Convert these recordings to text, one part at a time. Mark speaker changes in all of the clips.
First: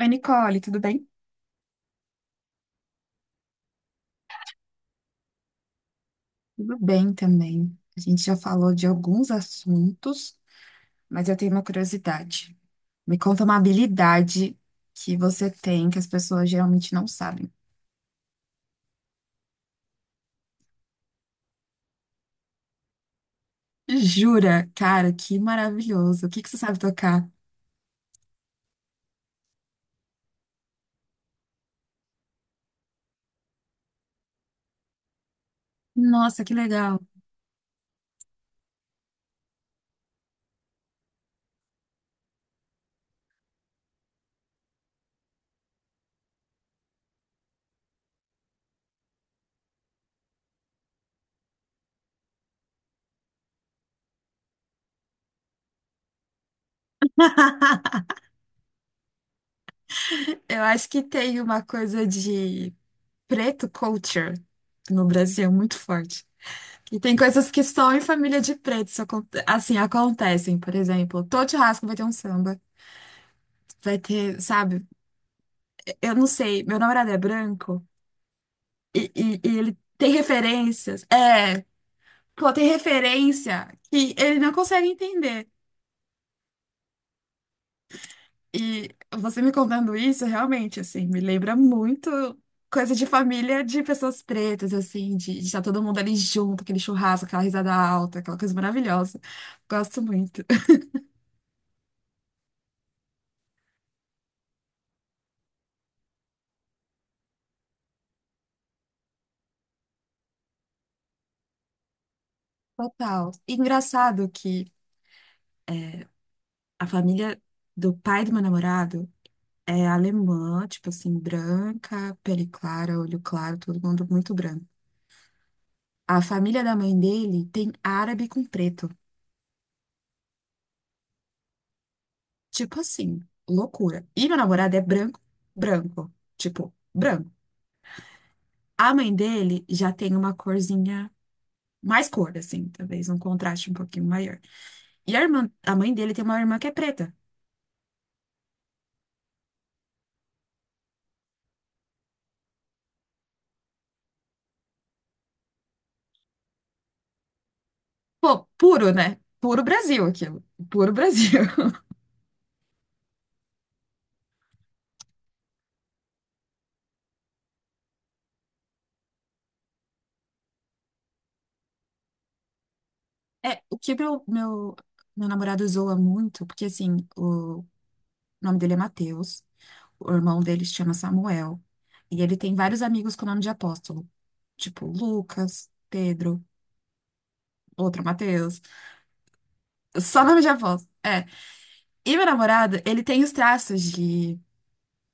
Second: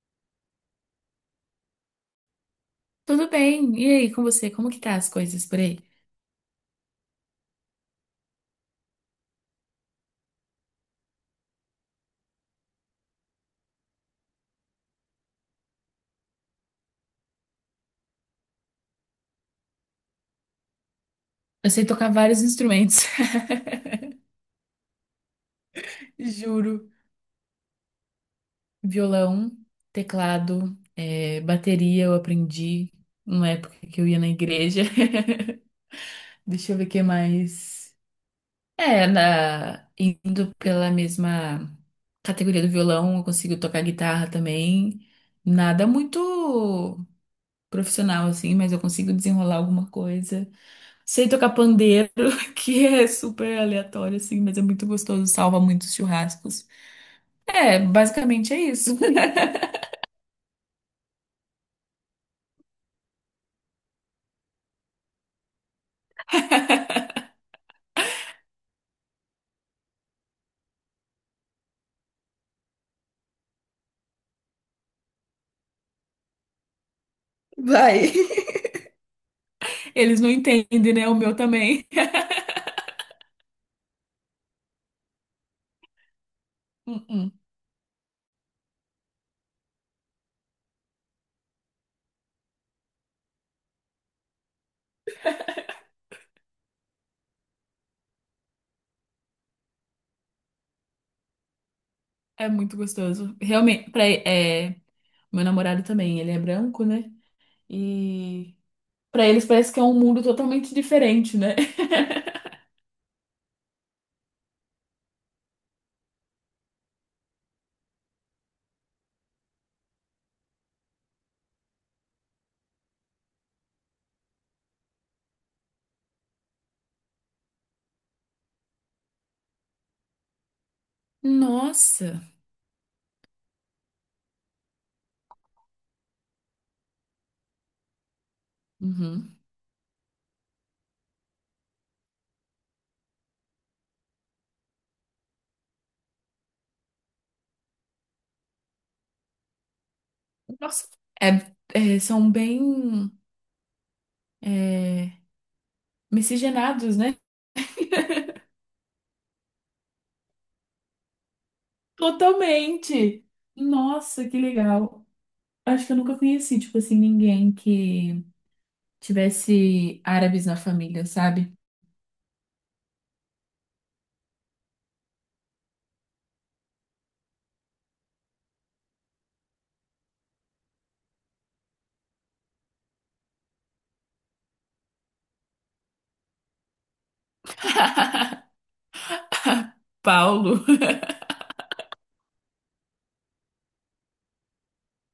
Speaker 1: Oi, Nicole, tudo bem?
Speaker 2: Tudo bem. E aí, com você? Como que tá as coisas por aí?
Speaker 1: Tudo bem também. A gente já falou de alguns assuntos, mas eu tenho uma curiosidade. Me conta uma habilidade que você tem que as pessoas geralmente não sabem.
Speaker 2: Eu sei tocar vários instrumentos.
Speaker 1: Jura? Cara, que maravilhoso. O que que você sabe
Speaker 2: Juro.
Speaker 1: tocar?
Speaker 2: Violão, teclado, é, bateria eu aprendi numa época que eu ia na igreja.
Speaker 1: Nossa, que
Speaker 2: Deixa eu ver o
Speaker 1: legal.
Speaker 2: que mais. É, indo pela mesma categoria do violão, eu consigo tocar guitarra também. Nada muito profissional assim, mas eu consigo desenrolar alguma coisa. Sei tocar pandeiro, que é super aleatório, assim, mas é muito gostoso, salva muitos churrascos. É, basicamente é isso.
Speaker 1: Eu acho que tem uma coisa de preto culture no Brasil muito forte. E tem coisas que só em família de preto isso assim acontecem. Por exemplo, todo churrasco vai ter um samba. Vai ter, sabe? Eu não sei, meu namorado é branco
Speaker 2: Vai.
Speaker 1: e ele tem
Speaker 2: Eles não entendem,
Speaker 1: referências.
Speaker 2: né? O meu
Speaker 1: É,
Speaker 2: também.
Speaker 1: pô, tem referência que ele não consegue entender.
Speaker 2: Uh-uh.
Speaker 1: E você me contando isso, realmente, assim, me lembra muito coisa de família de pessoas pretas, assim, de estar todo mundo ali junto, aquele churrasco, aquela risada alta, aquela coisa maravilhosa. Gosto muito.
Speaker 2: É muito gostoso. Realmente, pra, é, meu namorado também, ele é branco, né? E pra eles parece que é um mundo totalmente diferente, né?
Speaker 1: Total. Engraçado que a família do pai do meu namorado. É alemã, tipo assim, branca, pele clara, olho claro, todo mundo muito branco. A família da mãe dele tem árabe com preto.
Speaker 2: Nossa!
Speaker 1: Tipo assim, loucura. E meu namorado é branco, branco. Tipo, branco. A mãe
Speaker 2: Uhum.
Speaker 1: dele já tem uma corzinha, mais cor, assim, talvez um contraste um pouquinho maior. E a irmã, a mãe dele tem uma irmã que é preta.
Speaker 2: Nossa! É- é, são bem é, miscigenados, né?
Speaker 1: Pô, puro, né? Puro Brasil aquilo. Puro Brasil.
Speaker 2: Totalmente. Nossa, que legal. Acho que eu nunca conheci, tipo assim, ninguém que tivesse árabes na família, sabe?
Speaker 1: É, o que meu namorado zoa muito, porque assim. O nome dele é Mateus. O irmão dele se chama Samuel. E ele tem vários amigos com nome de apóstolo. Tipo Lucas, Pedro, outro Mateus. Só nome de
Speaker 2: Paulo.
Speaker 1: apóstolo. É. E meu namorado, ele tem os traços de,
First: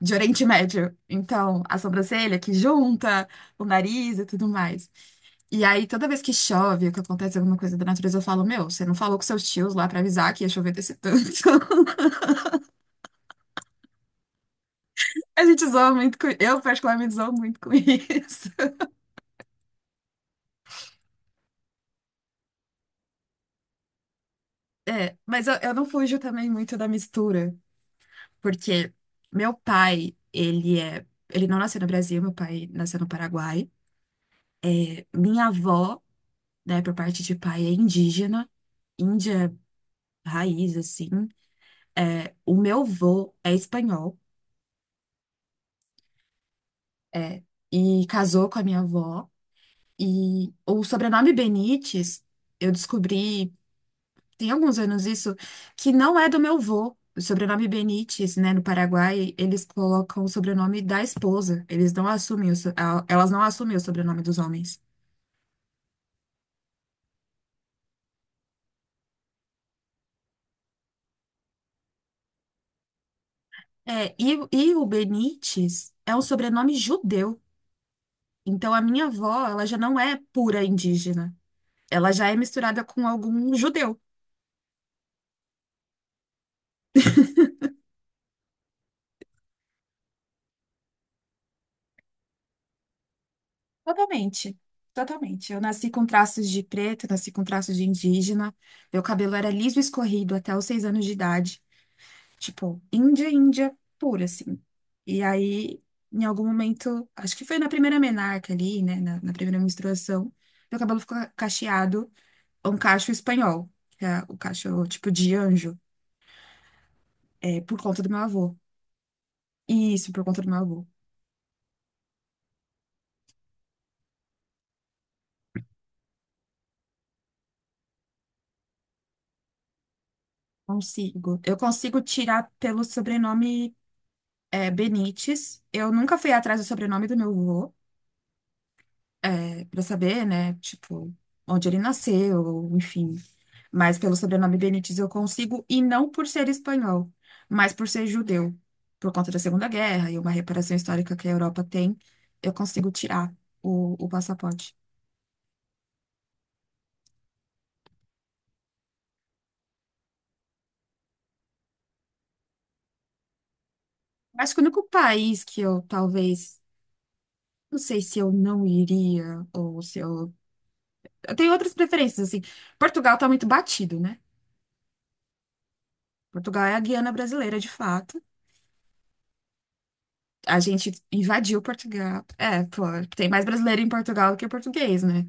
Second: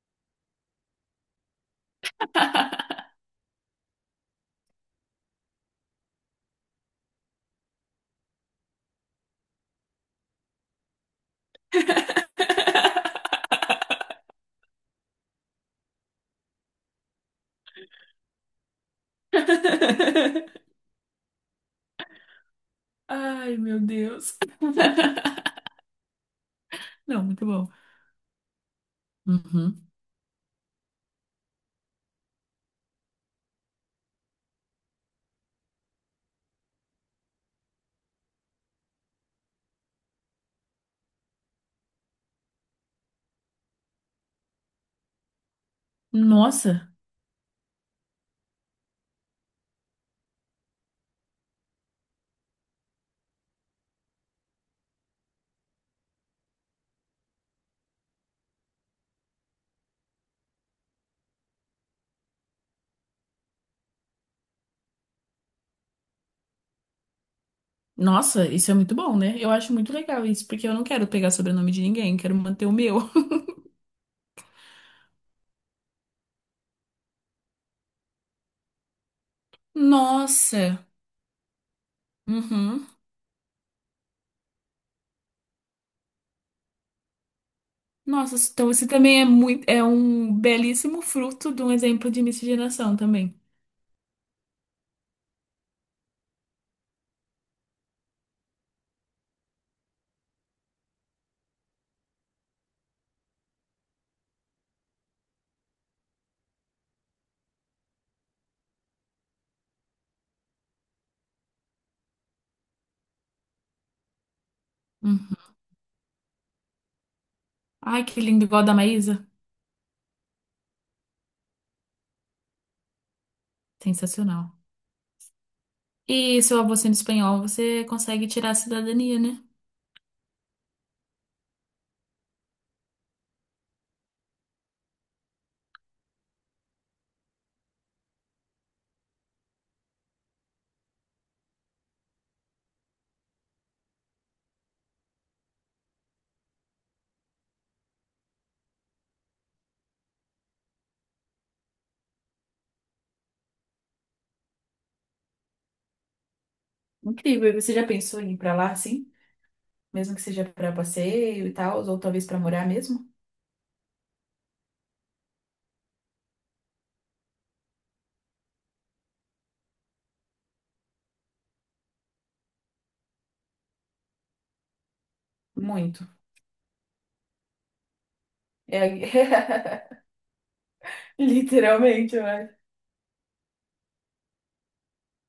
Speaker 1: de Oriente Médio. Então, a sobrancelha que junta, o nariz e tudo mais. E aí, toda vez que chove, ou que acontece alguma coisa da natureza, eu falo, meu, você não falou com seus tios lá pra avisar que ia chover desse tanto. A gente zoa muito com. Eu, particularmente, zoo muito com isso.
Speaker 2: Ai, meu Deus.
Speaker 1: É, mas eu não fujo também muito da
Speaker 2: Não, muito
Speaker 1: mistura,
Speaker 2: bom.
Speaker 1: porque meu
Speaker 2: Uhum.
Speaker 1: pai, ele não nasceu no Brasil, meu pai nasceu no Paraguai. Minha avó, né, por parte de pai, é indígena, índia raiz, assim. É, o meu avô é espanhol,
Speaker 2: Nossa,
Speaker 1: é, e casou com a minha avó. E o sobrenome Benites, eu descobri tem alguns anos isso, que não é do meu vô. O sobrenome Benites, né, no Paraguai, eles colocam o sobrenome da esposa. Eles não assumem o so- a- Elas não assumem o sobrenome dos homens.
Speaker 2: nossa, isso é muito bom, né? Eu acho muito legal isso, porque eu não quero pegar sobrenome de ninguém, quero manter o meu.
Speaker 1: É, e o Benites é um sobrenome judeu. Então a minha avó, ela já não é pura
Speaker 2: Nossa.
Speaker 1: indígena. Ela já é misturada
Speaker 2: Uhum.
Speaker 1: com algum judeu.
Speaker 2: Nossa, então você também é muito, é um belíssimo fruto de um exemplo de miscigenação também.
Speaker 1: Totalmente. Totalmente. Eu nasci com traços de preto, nasci com traços de indígena. Meu cabelo era liso e escorrido até os 6 anos de idade. Tipo, Índia, Índia pura, assim. E aí, em algum momento, acho que foi na primeira menarca ali, né? Na primeira menstruação, meu cabelo ficou cacheado, um cacho espanhol, que é o cacho tipo de
Speaker 2: Uhum.
Speaker 1: anjo, por conta
Speaker 2: Ai,
Speaker 1: do meu
Speaker 2: que lindo,
Speaker 1: avô.
Speaker 2: igual a da Maísa.
Speaker 1: Isso, por conta do meu avô.
Speaker 2: Sensacional. E seu avô sendo espanhol, você consegue tirar a cidadania, né?
Speaker 1: Consigo. Eu consigo tirar pelo sobrenome, Benites. Eu nunca fui atrás do sobrenome do meu avô, pra saber, né? Tipo, onde ele nasceu, enfim. Mas pelo sobrenome Benítez eu consigo, e não por ser espanhol, mas por ser judeu. Por conta da Segunda Guerra e uma reparação histórica que a Europa tem, eu consigo tirar o passaporte.
Speaker 2: Incrível. E você já pensou em ir pra lá, assim? Mesmo que seja pra passeio e tal, ou talvez pra morar mesmo?
Speaker 1: Acho que o único país que eu talvez. Não sei se eu não iria, ou se eu. Eu tenho outras preferências, assim. Portugal tá muito batido, né?
Speaker 2: Muito.
Speaker 1: Portugal é a Guiana brasileira, de fato.
Speaker 2: É...
Speaker 1: A gente invadiu
Speaker 2: Literalmente,
Speaker 1: Portugal.
Speaker 2: ué.
Speaker 1: É, pô, tem mais brasileiro em Portugal do que português, né?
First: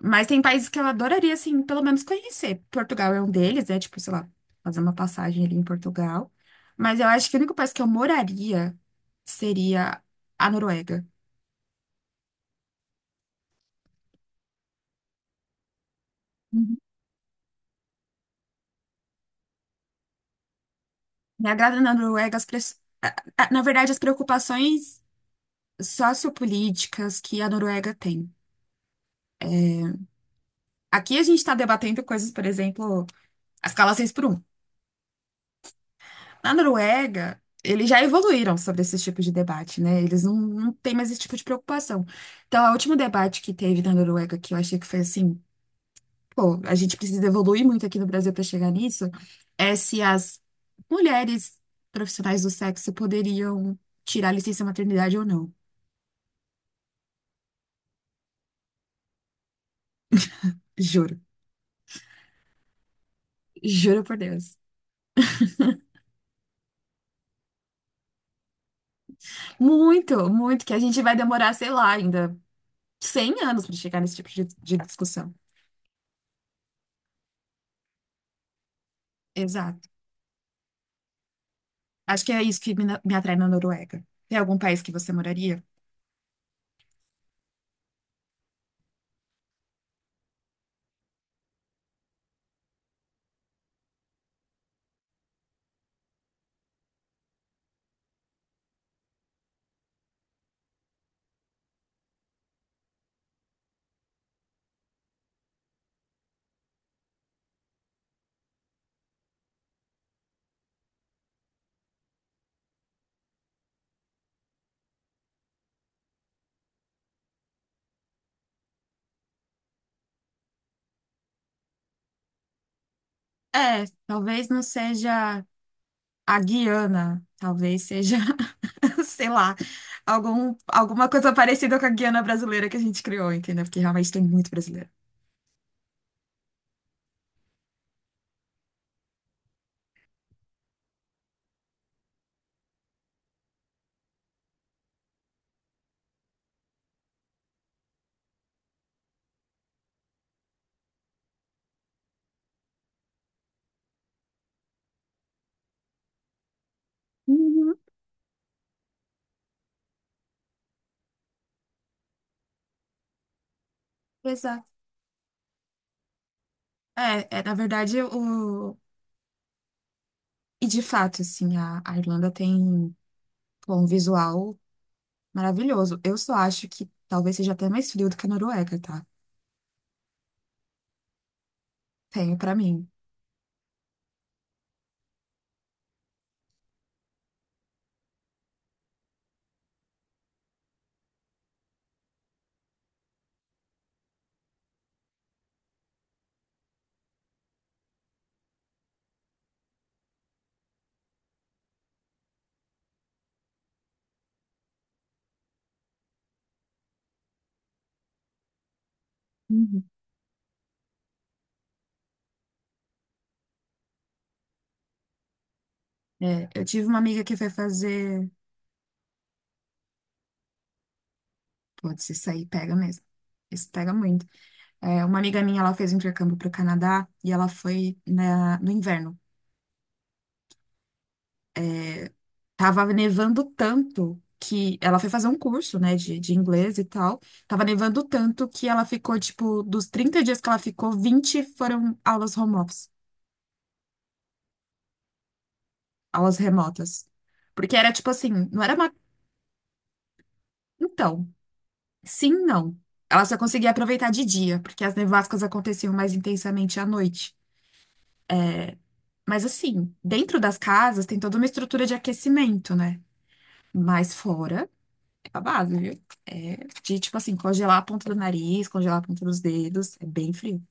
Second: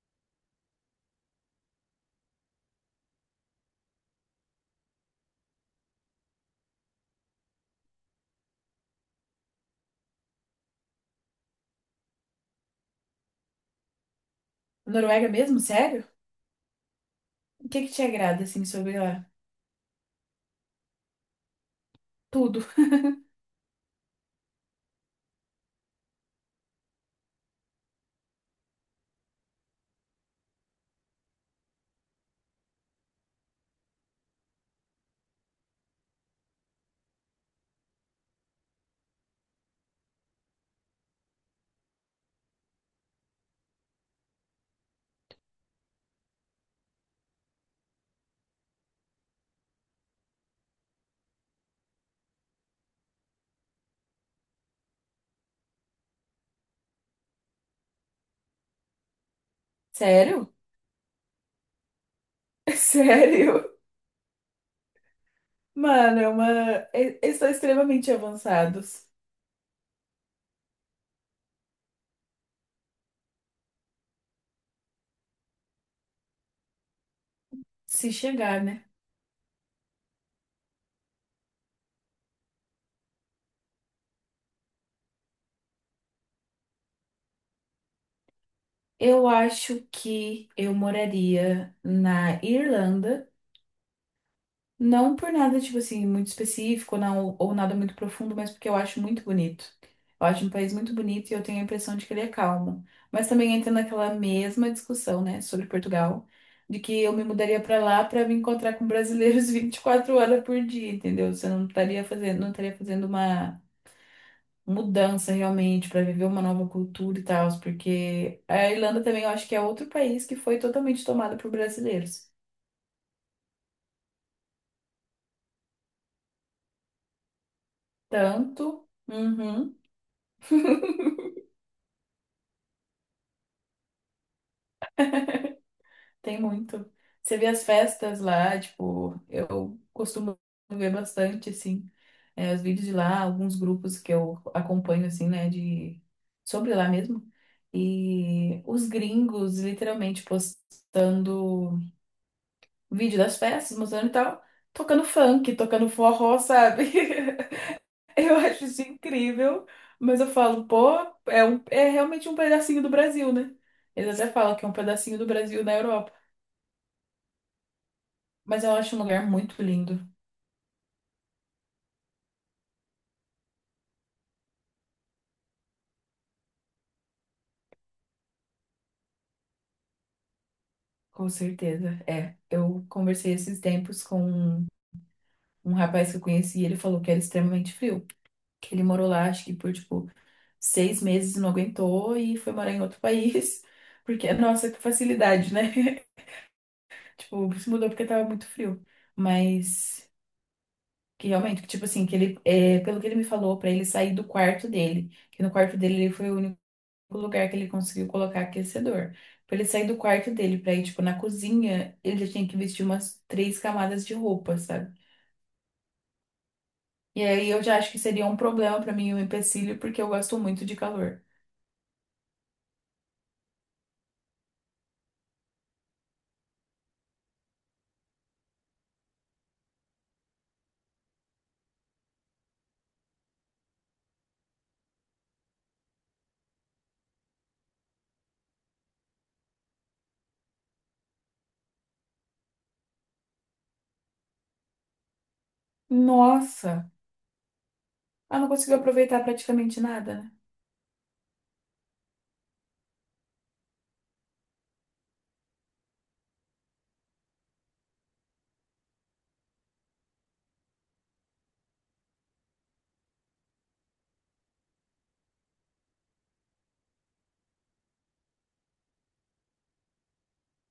Speaker 1: Mas tem países que eu adoraria, assim, pelo menos conhecer. Portugal é um deles, é tipo, sei lá, fazer uma passagem ali em Portugal. Mas eu acho que o único país que eu moraria seria a Noruega.
Speaker 2: Noruega mesmo? Sério?
Speaker 1: Uhum.
Speaker 2: O que que te agrada, assim, sobre lá?
Speaker 1: Me agrada na Noruega as
Speaker 2: Tudo.
Speaker 1: pres- a- na verdade, as preocupações sociopolíticas que a Noruega tem. Aqui a gente está debatendo coisas, por exemplo, as escala seis por um. Na Noruega, eles já evoluíram sobre esse tipo de debate, né? Eles não têm mais esse tipo de preocupação. Então, o último debate que teve na Noruega, que eu achei que foi assim, pô, a gente precisa evoluir muito aqui no Brasil para chegar nisso, é se as mulheres profissionais do sexo poderiam tirar licença maternidade ou não.
Speaker 2: Sério?
Speaker 1: Juro.
Speaker 2: Sério?
Speaker 1: Juro por Deus.
Speaker 2: Mano, é uma... eles são extremamente avançados.
Speaker 1: Muito, muito, que a gente vai demorar, sei lá, ainda. 100 anos para chegar nesse tipo de discussão.
Speaker 2: Se chegar, né?
Speaker 1: Exato. Acho que é isso que me atrai na Noruega. Tem algum país que você moraria?
Speaker 2: Eu acho que eu moraria na Irlanda, não por nada, tipo assim, muito específico, não, ou nada muito profundo, mas porque eu acho muito bonito. Eu acho um país muito bonito e eu tenho a impressão de que ele é calmo. Mas também entra naquela mesma discussão, né, sobre Portugal, de que eu me mudaria pra lá pra me encontrar com brasileiros 24 horas por dia, entendeu? Você não estaria fazendo uma mudança realmente para viver uma nova cultura e tal, porque a Irlanda também eu acho que é outro país que foi totalmente tomado por brasileiros.
Speaker 1: É, talvez não seja a Guiana, talvez seja,
Speaker 2: Tanto,
Speaker 1: sei lá,
Speaker 2: uhum,
Speaker 1: alguma coisa parecida com a Guiana brasileira que a gente criou, entendeu? Porque realmente tem muito brasileiro.
Speaker 2: tem muito. Você vê as festas lá, tipo, eu costumo ver bastante assim, é, os vídeos de lá, alguns grupos que eu acompanho assim, né, de sobre lá mesmo. E os gringos literalmente postando vídeo das festas, mostrando e tal, tocando funk, tocando forró, sabe?
Speaker 1: Uhum,
Speaker 2: Eu acho isso incrível, mas eu falo, pô, é, é realmente um pedacinho do Brasil, né? Eles até falam
Speaker 1: exato.
Speaker 2: que é um pedacinho do Brasil na Europa.
Speaker 1: É, na verdade,
Speaker 2: Mas eu
Speaker 1: o.
Speaker 2: acho um lugar muito lindo,
Speaker 1: E de fato, assim, a Irlanda tem pô, um visual maravilhoso. Eu só acho que talvez seja até mais frio do que a Noruega, tá?
Speaker 2: com certeza.
Speaker 1: Tenho
Speaker 2: É,
Speaker 1: pra
Speaker 2: eu
Speaker 1: mim.
Speaker 2: conversei esses tempos com um rapaz que eu conheci e ele falou que era extremamente frio. Que ele morou lá, acho que por, tipo, 6 meses e não aguentou e foi morar em outro país. Porque, nossa, que facilidade, né? Tipo, se mudou porque tava muito frio. Mas. Que realmente, que, tipo assim, que ele, é, pelo que ele me falou, pra ele sair do quarto dele, que no quarto dele ele foi o único lugar que ele conseguiu colocar aquecedor. Pra ele
Speaker 1: Uhum.
Speaker 2: sair do quarto dele pra ir, tipo, na cozinha, ele já tinha que vestir umas três camadas de roupa, sabe?
Speaker 1: É, eu tive uma amiga
Speaker 2: E
Speaker 1: que foi
Speaker 2: aí eu já acho que seria
Speaker 1: fazer.
Speaker 2: um problema pra mim, um empecilho, porque eu gosto muito de calor.
Speaker 1: Putz, isso aí pega mesmo. Isso pega muito. É, uma amiga minha, ela fez um intercâmbio para o Canadá e ela foi no inverno. É, tava nevando tanto que ela foi fazer um curso, né, de inglês e tal. Tava nevando tanto que ela ficou, tipo, dos 30 dias que ela ficou, 20 foram aulas home office, aulas
Speaker 2: Nossa!
Speaker 1: remotas. Porque era tipo
Speaker 2: Ela
Speaker 1: assim,
Speaker 2: não
Speaker 1: não era
Speaker 2: conseguiu
Speaker 1: uma.
Speaker 2: aproveitar praticamente nada, né?
Speaker 1: Então. Sim, não. Ela só conseguia aproveitar de dia, porque as nevascas aconteciam mais intensamente à noite. Mas assim, dentro das casas tem toda uma estrutura de aquecimento, né? Mas fora, é babado, viu? É de, tipo assim, congelar a ponta do nariz, congelar a ponta dos dedos. É bem frio.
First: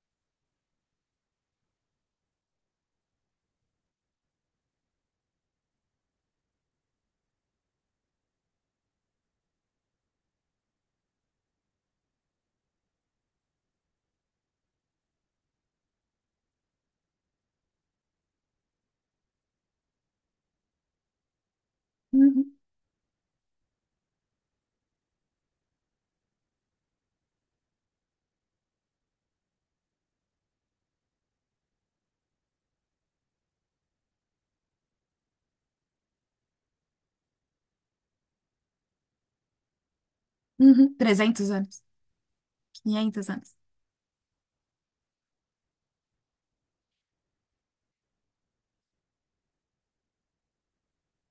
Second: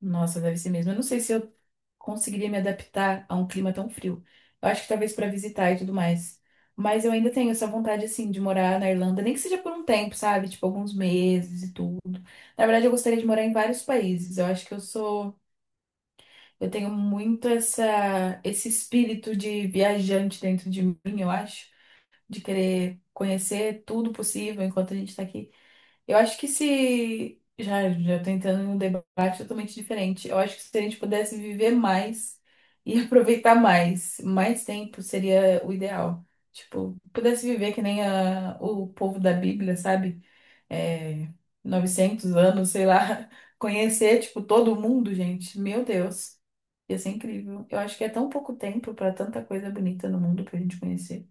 Speaker 2: Nossa, deve ser mesmo. Eu não sei se eu conseguiria me adaptar a um clima tão frio. Eu acho que talvez para visitar e tudo mais. Mas eu ainda tenho essa vontade, assim, de morar na Irlanda, nem que seja por um tempo, sabe? Tipo, alguns meses e tudo. Na verdade, eu gostaria de morar em vários países. Eu acho que eu sou. Eu tenho muito essa... esse espírito de viajante dentro de mim, eu acho. De
Speaker 1: Uhum,
Speaker 2: querer conhecer tudo possível enquanto a gente tá aqui. Eu acho que se. Já tô entrando em um debate totalmente diferente. Eu acho que se a gente pudesse viver mais e aproveitar mais tempo seria o ideal. Tipo, pudesse viver que nem o povo da Bíblia, sabe?
Speaker 1: uhum.
Speaker 2: É,
Speaker 1: 300 anos,
Speaker 2: 900 anos, sei lá.
Speaker 1: 500 anos.
Speaker 2: Conhecer, tipo, todo mundo, gente. Meu Deus, ia ser incrível. Eu acho que é tão pouco tempo para tanta coisa bonita no mundo pra gente conhecer.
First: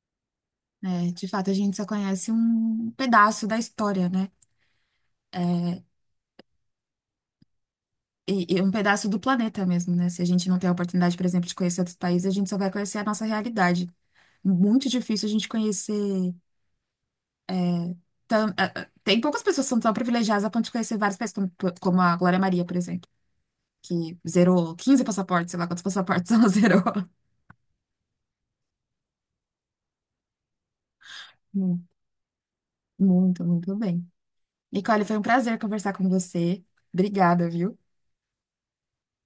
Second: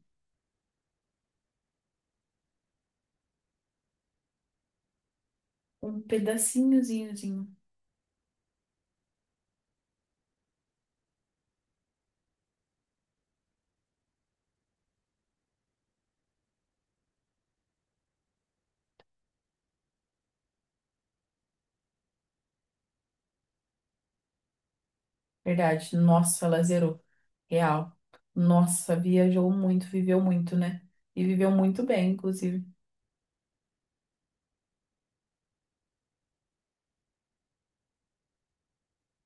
Speaker 1: É, de fato, a gente só conhece um pedaço da história, né?
Speaker 2: Um pedacinhozinhozinho.
Speaker 1: E um pedaço do planeta mesmo, né? Se a gente não tem a oportunidade, por exemplo, de conhecer outros países, a gente só vai conhecer a nossa realidade. Muito difícil a gente conhecer. Tão, tem poucas pessoas que são tão privilegiadas a ponto de conhecer vários países, como a Glória Maria, por exemplo, que zerou 15 passaportes, sei lá quantos
Speaker 2: Verdade.
Speaker 1: passaportes
Speaker 2: Nossa,
Speaker 1: ela
Speaker 2: ela
Speaker 1: zerou.
Speaker 2: zerou. Real. Nossa, viajou muito, viveu muito, né? E viveu muito
Speaker 1: Hum.
Speaker 2: bem, inclusive.
Speaker 1: Muito, muito bem. Nicole, foi um prazer conversar com você. Obrigada, viu?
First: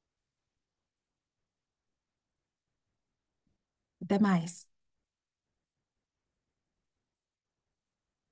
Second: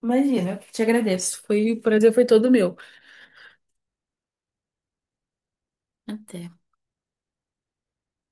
Speaker 2: Imagina, eu te agradeço. Foi, o prazer foi todo meu.
Speaker 1: Até mais.
Speaker 2: Até.